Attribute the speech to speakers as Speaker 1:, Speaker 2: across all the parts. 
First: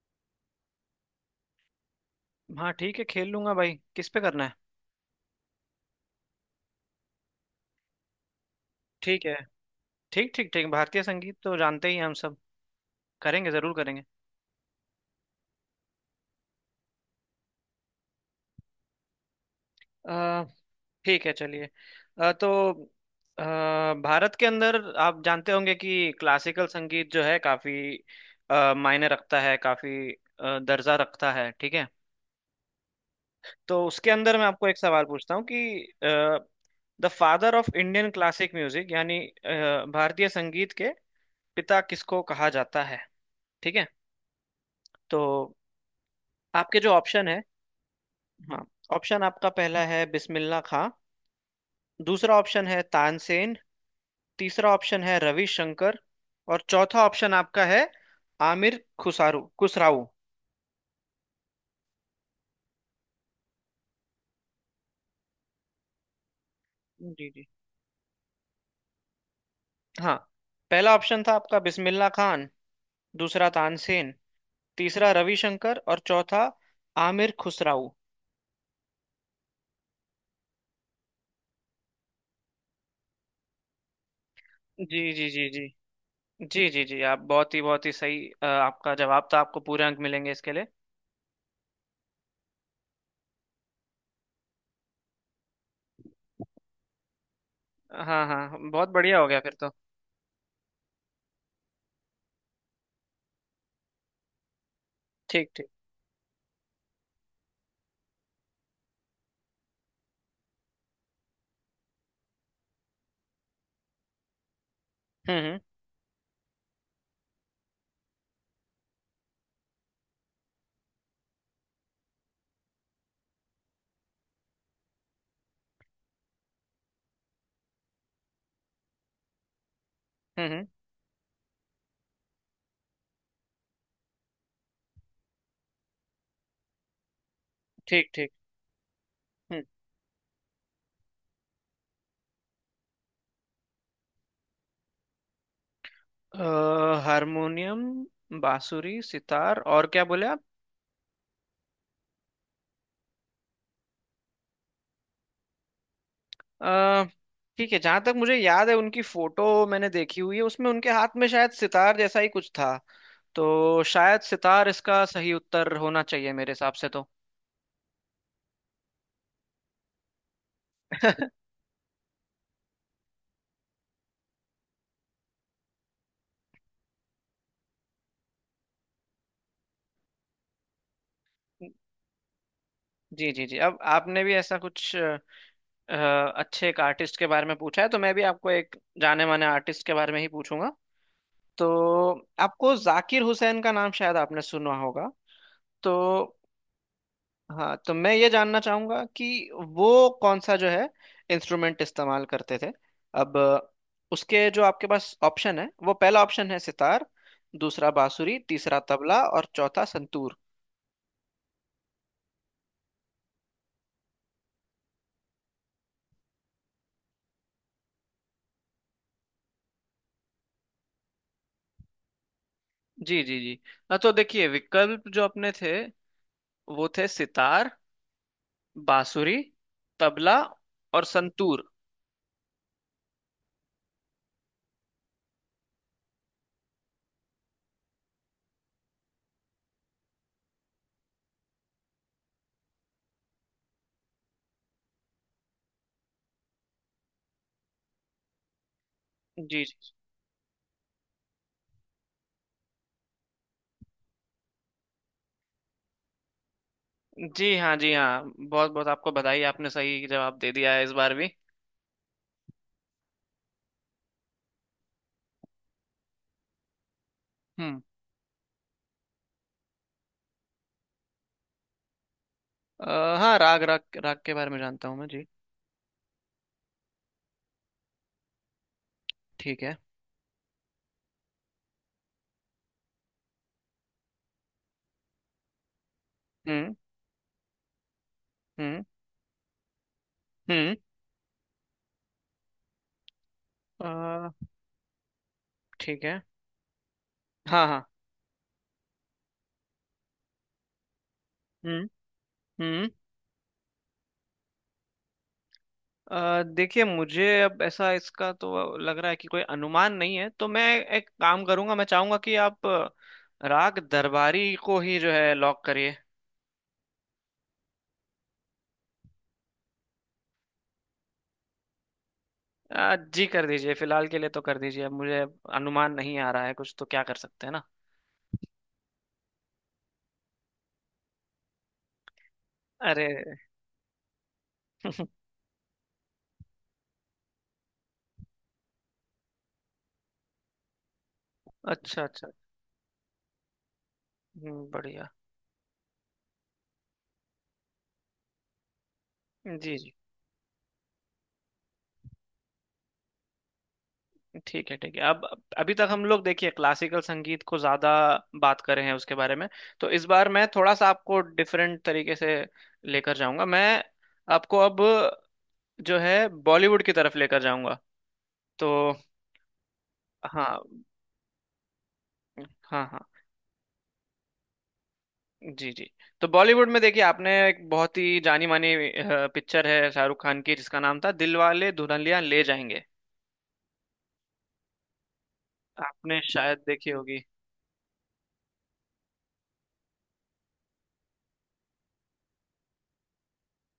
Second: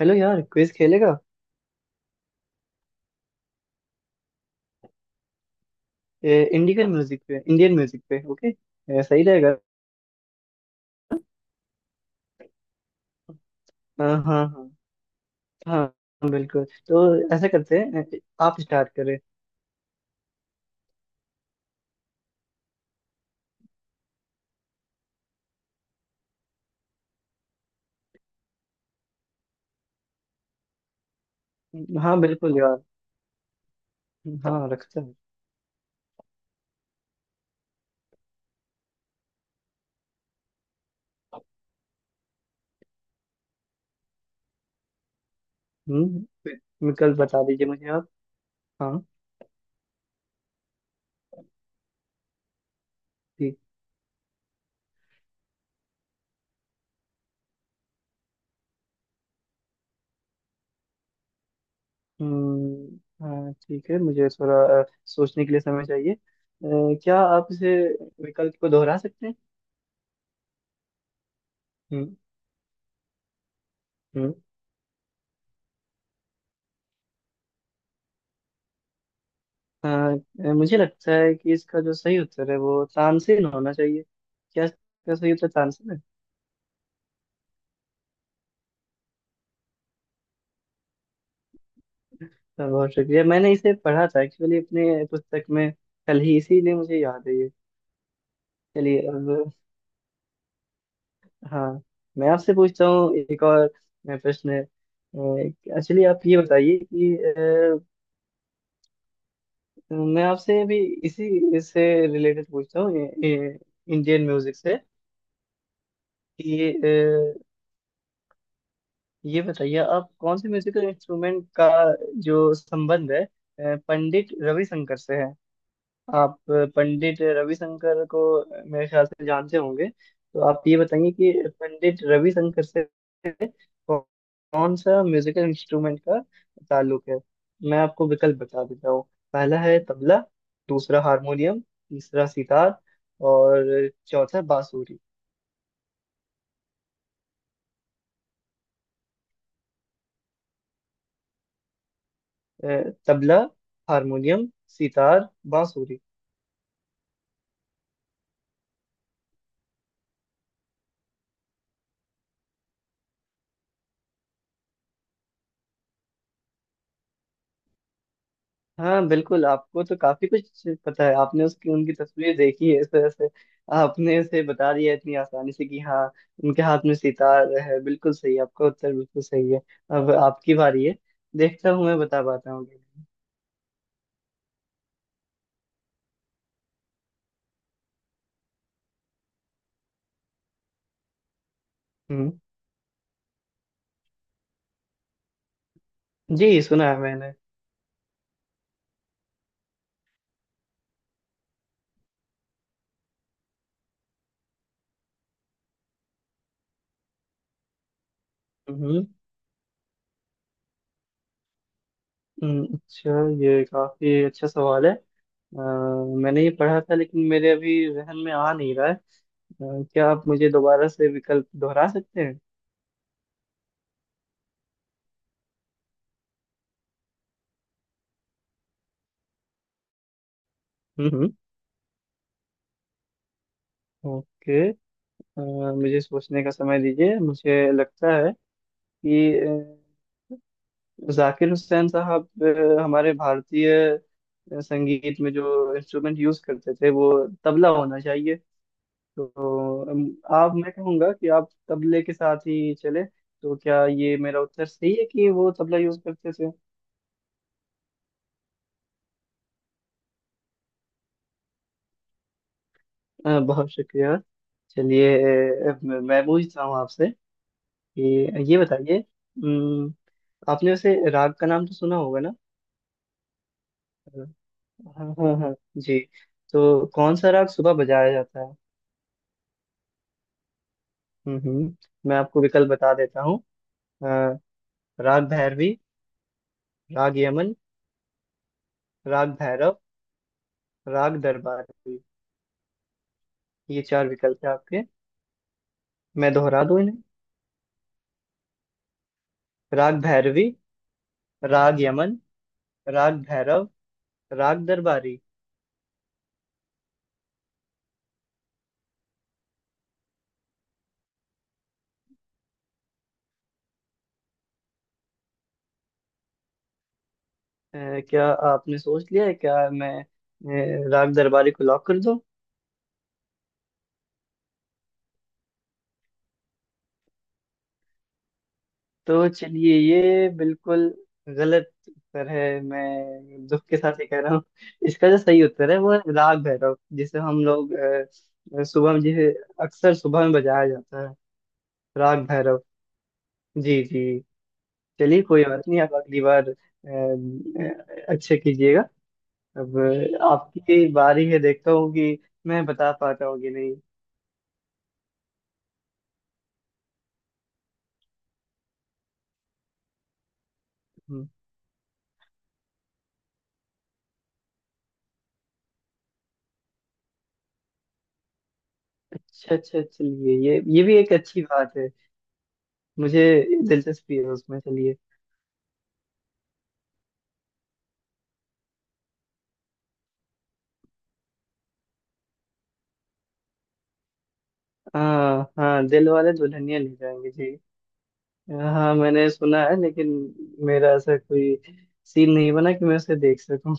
Speaker 1: Hello यार, quiz खेलेगा?
Speaker 2: हाँ, ठीक है। खेल लूंगा भाई, किस पे करना है?
Speaker 1: इंडियन म्यूजिक पे, इंडियन म्यूजिक पे। ओके। सही
Speaker 2: ठीक है।
Speaker 1: रहेगा।
Speaker 2: ठीक ठीक ठीक भारतीय संगीत तो जानते ही हैं हम सब। करेंगे, जरूर करेंगे।
Speaker 1: हाँ हाँ। हाँ बिल्कुल। तो ऐसा करते हैं, आप स्टार्ट करें।
Speaker 2: अ, ठीक है, चलिए। अ, तो अ, भारत के अंदर आप जानते होंगे कि क्लासिकल संगीत जो है काफी मायने रखता है, काफी दर्जा रखता है। ठीक है,
Speaker 1: हाँ बिल्कुल यार।
Speaker 2: तो उसके अंदर मैं
Speaker 1: हाँ
Speaker 2: आपको एक
Speaker 1: रखते
Speaker 2: सवाल
Speaker 1: हैं।
Speaker 2: पूछता हूँ कि the father of Indian classic music यानी भारतीय संगीत के पिता किसको कहा जाता है? ठीक है। तो
Speaker 1: हम्म।
Speaker 2: आपके जो
Speaker 1: विकल्प
Speaker 2: ऑप्शन है।
Speaker 1: बता दीजिए मुझे आप।
Speaker 2: हाँ,
Speaker 1: हाँ।
Speaker 2: ऑप्शन आपका पहला है बिस्मिल्लाह खां। दूसरा ऑप्शन है तानसेन।
Speaker 1: ठीक।
Speaker 2: तीसरा ऑप्शन है रविशंकर। और चौथा ऑप्शन आपका है आमिर खुसारू खुसराऊ।
Speaker 1: हम्म। हाँ ठीक है, मुझे थोड़ा सोचने के लिए समय चाहिए। क्या
Speaker 2: जी जी।
Speaker 1: आप इसे विकल्प को दोहरा सकते हैं?
Speaker 2: हाँ, पहला ऑप्शन था आपका बिस्मिल्लाह
Speaker 1: हम्म
Speaker 2: खान। दूसरा तानसेन।
Speaker 1: हम्म।
Speaker 2: तीसरा रविशंकर और चौथा आमिर खुसराऊ।
Speaker 1: हाँ, मुझे लगता है कि इसका जो सही उत्तर है वो तानसेन होना चाहिए। क्या
Speaker 2: जी
Speaker 1: इसका
Speaker 2: जी
Speaker 1: सही
Speaker 2: जी
Speaker 1: उत्तर तानसेन
Speaker 2: जी।
Speaker 1: है?
Speaker 2: जी जी जी, आप बहुत ही सही आपका जवाब था। आपको पूरे अंक मिलेंगे इसके लिए।
Speaker 1: तो बहुत शुक्रिया। मैंने इसे पढ़ा था एक्चुअली अपने पुस्तक में कल ही, इसीलिए मुझे याद है ये।
Speaker 2: हाँ हाँ हाँ, बहुत
Speaker 1: चलिए
Speaker 2: बढ़िया हो गया फिर
Speaker 1: अब।
Speaker 2: तो।
Speaker 1: हाँ, मैं आपसे पूछता हूँ एक और प्रश्न है।
Speaker 2: ठीक ठीक।
Speaker 1: एक्चुअली आप ये बताइए कि मैं आपसे अभी इसी इससे रिलेटेड पूछता हूँ, इंडियन म्यूजिक से।
Speaker 2: हम्म। हम्म।
Speaker 1: कि ये बताइए, आप कौन से म्यूजिकल इंस्ट्रूमेंट का जो संबंध है पंडित रविशंकर से है। आप पंडित रविशंकर को मेरे ख्याल से जानते होंगे, तो
Speaker 2: हम्म।
Speaker 1: आप ये बताइए कि पंडित रविशंकर से कौ- कौन सा म्यूजिकल इंस्ट्रूमेंट का ताल्लुक है। मैं आपको
Speaker 2: ठीक।
Speaker 1: विकल्प बता देता हूँ। पहला
Speaker 2: हम्म।
Speaker 1: है तबला। दूसरा हारमोनियम। तीसरा सितार। और चौथा बांसुरी।
Speaker 2: अ, हारमोनियम, बांसुरी, सितार और क्या बोले आप?
Speaker 1: अ, तबला, हारमोनियम, सितार, बांसुरी।
Speaker 2: अ, ठीक है, जहां तक मुझे याद है उनकी फोटो मैंने देखी हुई है, उसमें उनके हाथ में शायद सितार जैसा ही कुछ था। तो शायद सितार इसका सही उत्तर होना चाहिए मेरे हिसाब से तो।
Speaker 1: हाँ बिल्कुल, आपको तो काफी कुछ पता है। आपने उसकी उनकी तस्वीर देखी है, इस वजह से आपने उसे बता दिया इतनी आसानी से कि हाँ, उनके हाथ में सितार है। बिल्कुल सही आपका उत्तर, बिल्कुल सही है। अब आपकी बारी है। देखता हूँ मैं बता पाता हूँ कि नहीं।
Speaker 2: जी जी जी, अब आपने भी ऐसा कुछ अच्छे एक आर्टिस्ट के बारे में पूछा है, तो मैं भी आपको एक जाने माने आर्टिस्ट के बारे में ही पूछूंगा। तो
Speaker 1: हम्म।
Speaker 2: आपको जाकिर हुसैन का नाम शायद आपने सुना होगा। तो
Speaker 1: जी, सुना है मैंने।
Speaker 2: हाँ, तो मैं ये जानना चाहूंगा कि वो कौन सा जो है इंस्ट्रूमेंट इस्तेमाल करते थे। अब उसके जो आपके पास ऑप्शन है, वो पहला ऑप्शन है सितार। दूसरा बांसुरी, तीसरा
Speaker 1: हम्म
Speaker 2: तबला और चौथा संतूर।
Speaker 1: अच्छा। ये काफी अच्छा सवाल है। अ, मैंने ये पढ़ा था लेकिन मेरे अभी जहन में आ नहीं रहा है। क्या आप मुझे दोबारा से विकल्प दोहरा सकते हैं?
Speaker 2: जी जी जी। हाँ, तो देखिए विकल्प जो अपने थे वो थे सितार, बांसुरी, तबला और
Speaker 1: हम्म हम्म,
Speaker 2: संतूर।
Speaker 1: ओके। मुझे सोचने का समय दीजिए। मुझे लगता है कि जाकिर हुसैन साहब हमारे भारतीय संगीत में जो इंस्ट्रूमेंट यूज करते थे वो तबला होना चाहिए। तो
Speaker 2: जी जी
Speaker 1: आप, मैं कहूँगा कि आप तबले के साथ ही चले, तो क्या ये मेरा उत्तर सही है कि वो तबला यूज करते थे?
Speaker 2: जी हाँ, जी हाँ, बहुत बहुत आपको बधाई, आपने सही जवाब दे दिया है इस बार भी।
Speaker 1: बहुत शुक्रिया। चलिए, मैं पूछता हूँ आपसे
Speaker 2: हम्म।
Speaker 1: कि ये बताइए, आपने वैसे राग का नाम तो सुना होगा
Speaker 2: हाँ, राग राग राग
Speaker 1: ना?
Speaker 2: के बारे में जानता हूँ मैं
Speaker 1: हाँ
Speaker 2: जी।
Speaker 1: हाँ हाँ जी। तो कौन सा राग सुबह बजाया जाता है?
Speaker 2: ठीक है।
Speaker 1: हम्म हम्म, मैं आपको विकल्प बता देता हूँ। अ, राग भैरवी,
Speaker 2: हम्म।
Speaker 1: राग यमन,
Speaker 2: हम्म।
Speaker 1: राग भैरव,
Speaker 2: हम्म।
Speaker 1: राग दरबारी। ये चार
Speaker 2: आ,
Speaker 1: विकल्प है आपके।
Speaker 2: ठीक है।
Speaker 1: मैं दोहरा दूं इन्हें।
Speaker 2: हाँ हाँ।
Speaker 1: राग भैरवी, राग
Speaker 2: हम्म।
Speaker 1: यमन,
Speaker 2: हम्म।
Speaker 1: राग भैरव, राग दरबारी।
Speaker 2: आ, देखिए मुझे अब ऐसा इसका तो लग रहा है कि कोई अनुमान नहीं है, तो मैं एक काम करूंगा, मैं चाहूंगा कि आप राग दरबारी को ही जो है लॉक करिए।
Speaker 1: अ, क्या आपने सोच लिया है? क्या मैं राग दरबारी को लॉक कर...
Speaker 2: आ, जी, कर दीजिए फिलहाल के लिए तो कर दीजिए, अब मुझे अनुमान नहीं आ रहा है कुछ, तो क्या कर सकते हैं ना।
Speaker 1: तो चलिए, ये बिल्कुल गलत उत्तर है।
Speaker 2: अरे।
Speaker 1: मैं दुख के साथ ही कह रहा हूँ। इसका जो सही उत्तर है वो है राग भैरव, जिसे हम लोग सुबह में, जिसे अक्सर सुबह में बजाया जाता है।
Speaker 2: अच्छा
Speaker 1: राग
Speaker 2: अच्छा।
Speaker 1: भैरव। जी जी।
Speaker 2: बढ़िया।
Speaker 1: चलिए कोई बात नहीं, आप अगली बार अच्छे कीजिएगा।
Speaker 2: जी
Speaker 1: अब
Speaker 2: जी।
Speaker 1: आपकी बारी है, देखता हूँ कि मैं बता पाता हूँ कि नहीं।
Speaker 2: ठीक है, अब अभी तक हम लोग देखिए क्लासिकल संगीत को ज्यादा बात कर रहे हैं उसके बारे में। तो इस बार मैं थोड़ा सा आपको
Speaker 1: हम्म,
Speaker 2: डिफरेंट तरीके से लेकर जाऊंगा। मैं आपको अब जो है बॉलीवुड की तरफ लेकर जाऊंगा। तो
Speaker 1: अच्छा अच्छा चलिए,
Speaker 2: हाँ
Speaker 1: ये भी एक अच्छी बात है।
Speaker 2: हाँ हाँ।
Speaker 1: मुझे दिलचस्पी है उसमें, चलिए।
Speaker 2: जी जी, तो बॉलीवुड में देखिए आपने एक बहुत ही जानी मानी पिक्चर है शाहरुख खान की, जिसका नाम था दिलवाले दुल्हनिया ले जाएंगे।
Speaker 1: हाँ हाँ, दिल
Speaker 2: आपने
Speaker 1: वाले
Speaker 2: शायद
Speaker 1: दुल्हनिया ले
Speaker 2: देखी होगी।
Speaker 1: जाएंगे जी। हाँ, मैंने सुना है लेकिन मेरा ऐसा कोई सीन नहीं बना कि मैं उसे देख सकूं।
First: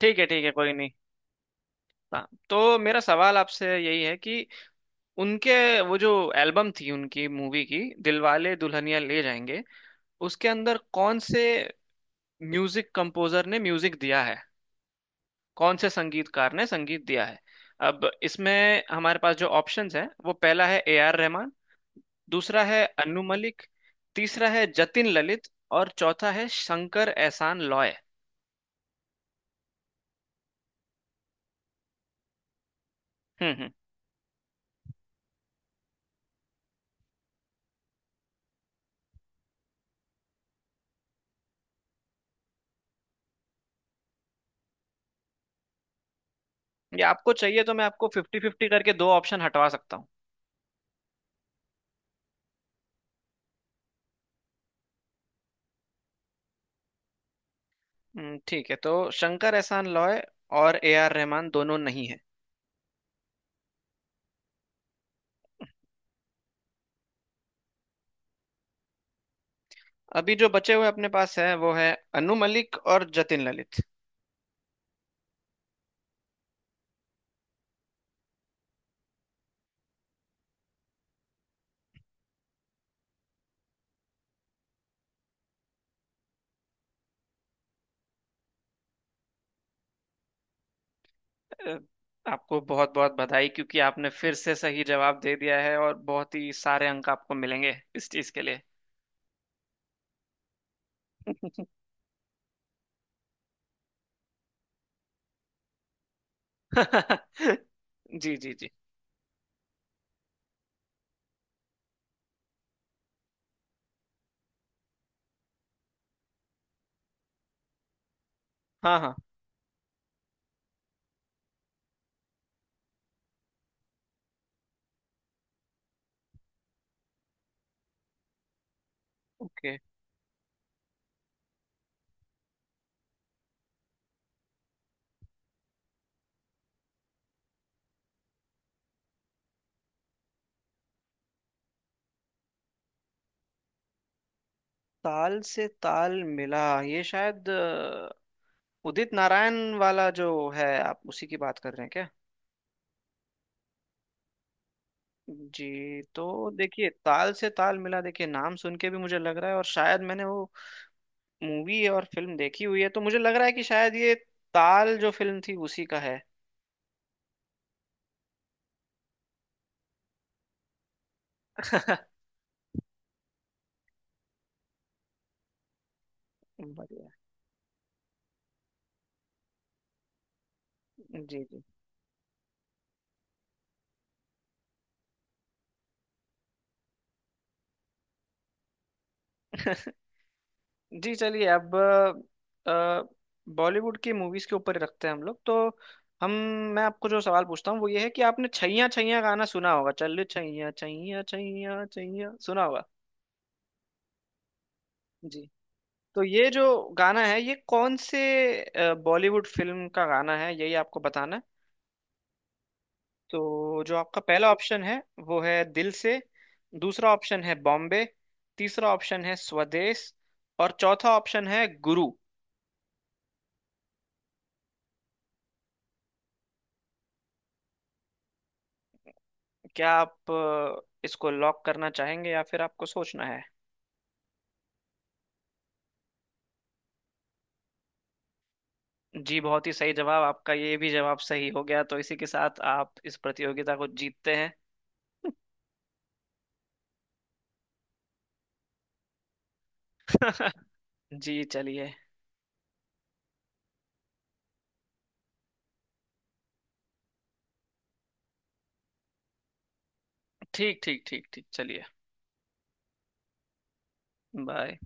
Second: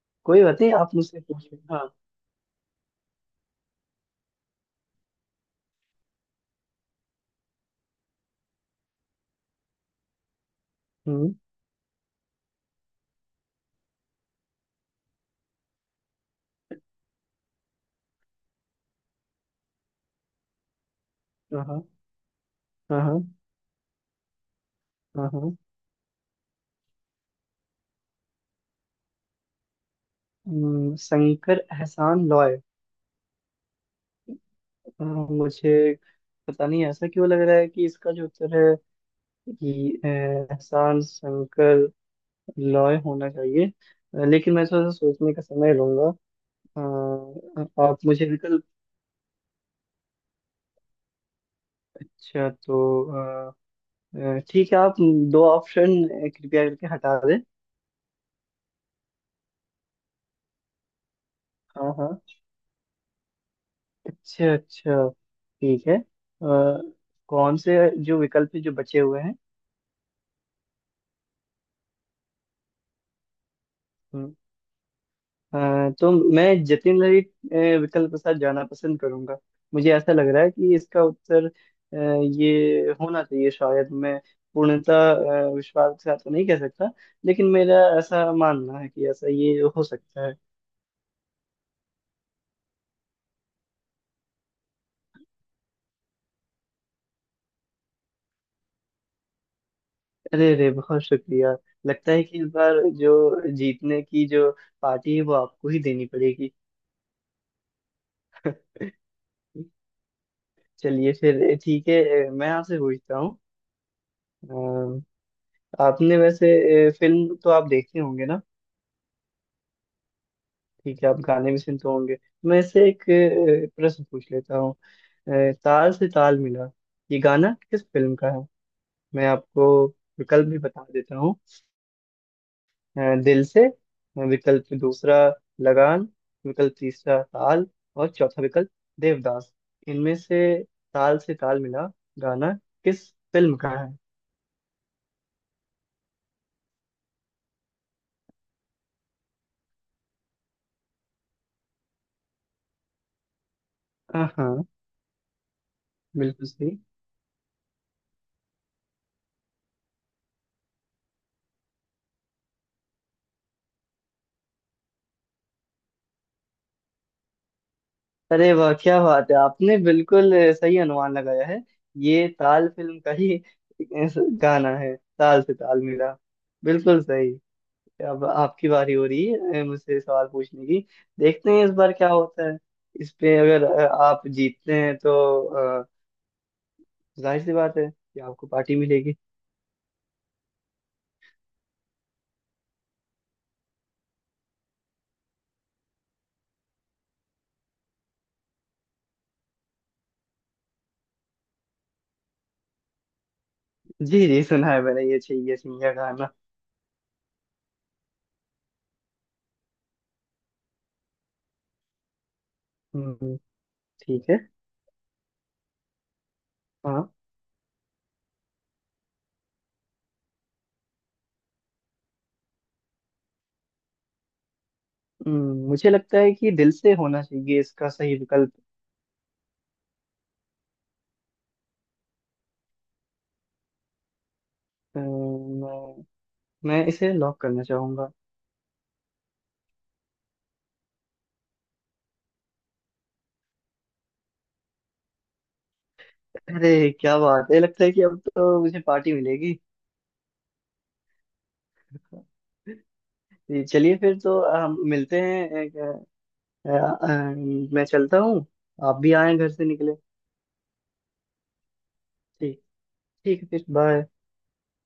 Speaker 2: ठीक है
Speaker 1: कोई
Speaker 2: ठीक है
Speaker 1: बात
Speaker 2: कोई
Speaker 1: नहीं,
Speaker 2: नहीं।
Speaker 1: आप मुझसे पूछिए। हाँ।
Speaker 2: हाँ, तो मेरा सवाल आपसे यही है कि उनके वो जो एल्बम थी उनकी मूवी की दिलवाले दुल्हनिया ले जाएंगे, उसके अंदर कौन
Speaker 1: हम्म।
Speaker 2: से म्यूजिक कंपोजर ने म्यूजिक दिया है, कौन से संगीतकार ने संगीत दिया है? अब इसमें हमारे पास जो ऑप्शंस हैं, वो पहला है ए आर रहमान।
Speaker 1: हाँ हाँ
Speaker 2: दूसरा है अनु
Speaker 1: हाँ
Speaker 2: मलिक। तीसरा है जतिन
Speaker 1: हाँ
Speaker 2: ललित।
Speaker 1: हाँ।
Speaker 2: और चौथा है शंकर एहसान लॉय।
Speaker 1: शंकर एहसान लॉय।
Speaker 2: हम्म।
Speaker 1: मुझे पता नहीं ऐसा क्यों लग रहा है कि इसका जो उत्तर है कि एहसान शंकर लॉय होना चाहिए। लेकिन मैं थोड़ा सा सोचने का समय लूंगा।
Speaker 2: ये आपको
Speaker 1: अ,
Speaker 2: चाहिए तो मैं
Speaker 1: आप
Speaker 2: आपको
Speaker 1: मुझे
Speaker 2: फिफ्टी
Speaker 1: विकल्प...
Speaker 2: फिफ्टी करके दो ऑप्शन हटवा सकता हूँ।
Speaker 1: अच्छा, तो ठीक है, आप दो ऑप्शन कृपया करके हटा दें।
Speaker 2: ठीक है, तो शंकर एहसान लॉय और ए आर रहमान दोनों
Speaker 1: हाँ
Speaker 2: नहीं है।
Speaker 1: हाँ, अच्छा अच्छा, ठीक है। कौन से जो विकल्प है जो बचे हुए हैं?
Speaker 2: अभी जो बचे हुए अपने पास है वो है अनु मलिक और जतिन ललित।
Speaker 1: हम्म, तो मैं जतिन ललित विकल्प के साथ जाना पसंद करूंगा। मुझे ऐसा लग रहा है कि इसका उत्तर ये होना चाहिए। शायद मैं पूर्णतः विश्वास के साथ तो नहीं कह सकता लेकिन मेरा ऐसा मानना है कि ऐसा ये हो सकता है।
Speaker 2: अ, आपको बहुत बहुत बधाई, क्योंकि आपने फिर से सही जवाब दे दिया है और बहुत ही सारे अंक आपको मिलेंगे इस चीज के लिए।
Speaker 1: अरे अरे, बहुत शुक्रिया। लगता है कि इस बार जो जीतने की जो पार्टी है वो आपको ही देनी पड़ेगी।
Speaker 2: जी जी जी।
Speaker 1: चलिए फिर ठीक है। मैं आपसे पूछता हूँ। अ, आपने वैसे फिल्म तो आप देखते होंगे ना?
Speaker 2: हाँ हाँ।
Speaker 1: ठीक है, आप गाने भी सुनते होंगे। मैं इससे एक प्रश्न पूछ लेता हूँ। ताल से ताल मिला, ये गाना किस फिल्म का है? मैं
Speaker 2: ओके।
Speaker 1: आपको विकल्प भी बता देता हूँ। दिल से। विकल्प दूसरा लगान। विकल्प तीसरा ताल। और चौथा विकल्प देवदास। इनमें से ताल मिला गाना किस फिल्म का है?
Speaker 2: ताल से ताल मिला, ये शायद उदित नारायण वाला जो है, आप उसी की बात कर रहे हैं क्या?
Speaker 1: हाँ हाँ,
Speaker 2: जी, तो
Speaker 1: बिल्कुल सही।
Speaker 2: देखिए ताल से ताल मिला, देखिए नाम सुन के भी मुझे लग रहा है और शायद मैंने वो मूवी और फिल्म देखी हुई है, तो मुझे लग रहा है कि शायद ये ताल जो फिल्म थी उसी का है।
Speaker 1: अरे वाह क्या बात है, आपने बिल्कुल सही अनुमान लगाया है। ये ताल फिल्म का ही गाना है, ताल से ताल मिला। बिल्कुल
Speaker 2: बढ़िया।
Speaker 1: सही। अब आपकी बारी हो रही है मुझसे सवाल पूछने की।
Speaker 2: जी
Speaker 1: देखते
Speaker 2: जी।
Speaker 1: हैं इस बार क्या होता है। इस पे अगर आप जीतते हैं तो जाहिर सी बात है कि आपको पार्टी मिलेगी।
Speaker 2: जी, चलिए अब बॉलीवुड की मूवीज के ऊपर रखते हैं हम लोग, तो हम मैं आपको जो सवाल पूछता हूँ वो ये है कि आपने छैया छैया गाना सुना होगा, चल छैया छैया छैया छैया सुना होगा।
Speaker 1: जी जी, सुना है मैंने ये,
Speaker 2: जी,
Speaker 1: चाहिए सिंघिया
Speaker 2: तो
Speaker 1: गाना।
Speaker 2: ये जो गाना है ये कौन से बॉलीवुड फिल्म का गाना है, यही आपको बताना है।
Speaker 1: हम्म,
Speaker 2: तो जो आपका
Speaker 1: ठीक है।
Speaker 2: पहला ऑप्शन है वो है दिल से।
Speaker 1: हाँ।
Speaker 2: दूसरा ऑप्शन है बॉम्बे। तीसरा ऑप्शन है स्वदेश। और चौथा ऑप्शन है गुरु।
Speaker 1: मुझे लगता है कि दिल से होना चाहिए इसका सही विकल्प।
Speaker 2: क्या आप इसको लॉक करना चाहेंगे या फिर आपको सोचना है?
Speaker 1: अम्म, मैं मैं इसे लॉक करना चाहूंगा।
Speaker 2: जी, बहुत ही सही जवाब आपका, ये भी जवाब सही हो गया, तो इसी के साथ आप इस प्रतियोगिता को जीतते हैं।
Speaker 1: अरे क्या बात है, लगता है कि अब तो मुझे पार्टी मिलेगी।
Speaker 2: जी, चलिए।
Speaker 1: जी, चलिए फिर तो हम मिलते हैं। अ, अ, मैं चलता हूँ, आप भी आए, घर से निकले।
Speaker 2: ठीक ठीक ठीक ठीक चलिए।
Speaker 1: ठीक, ठीक है फिर। बाय।
Speaker 2: बाय।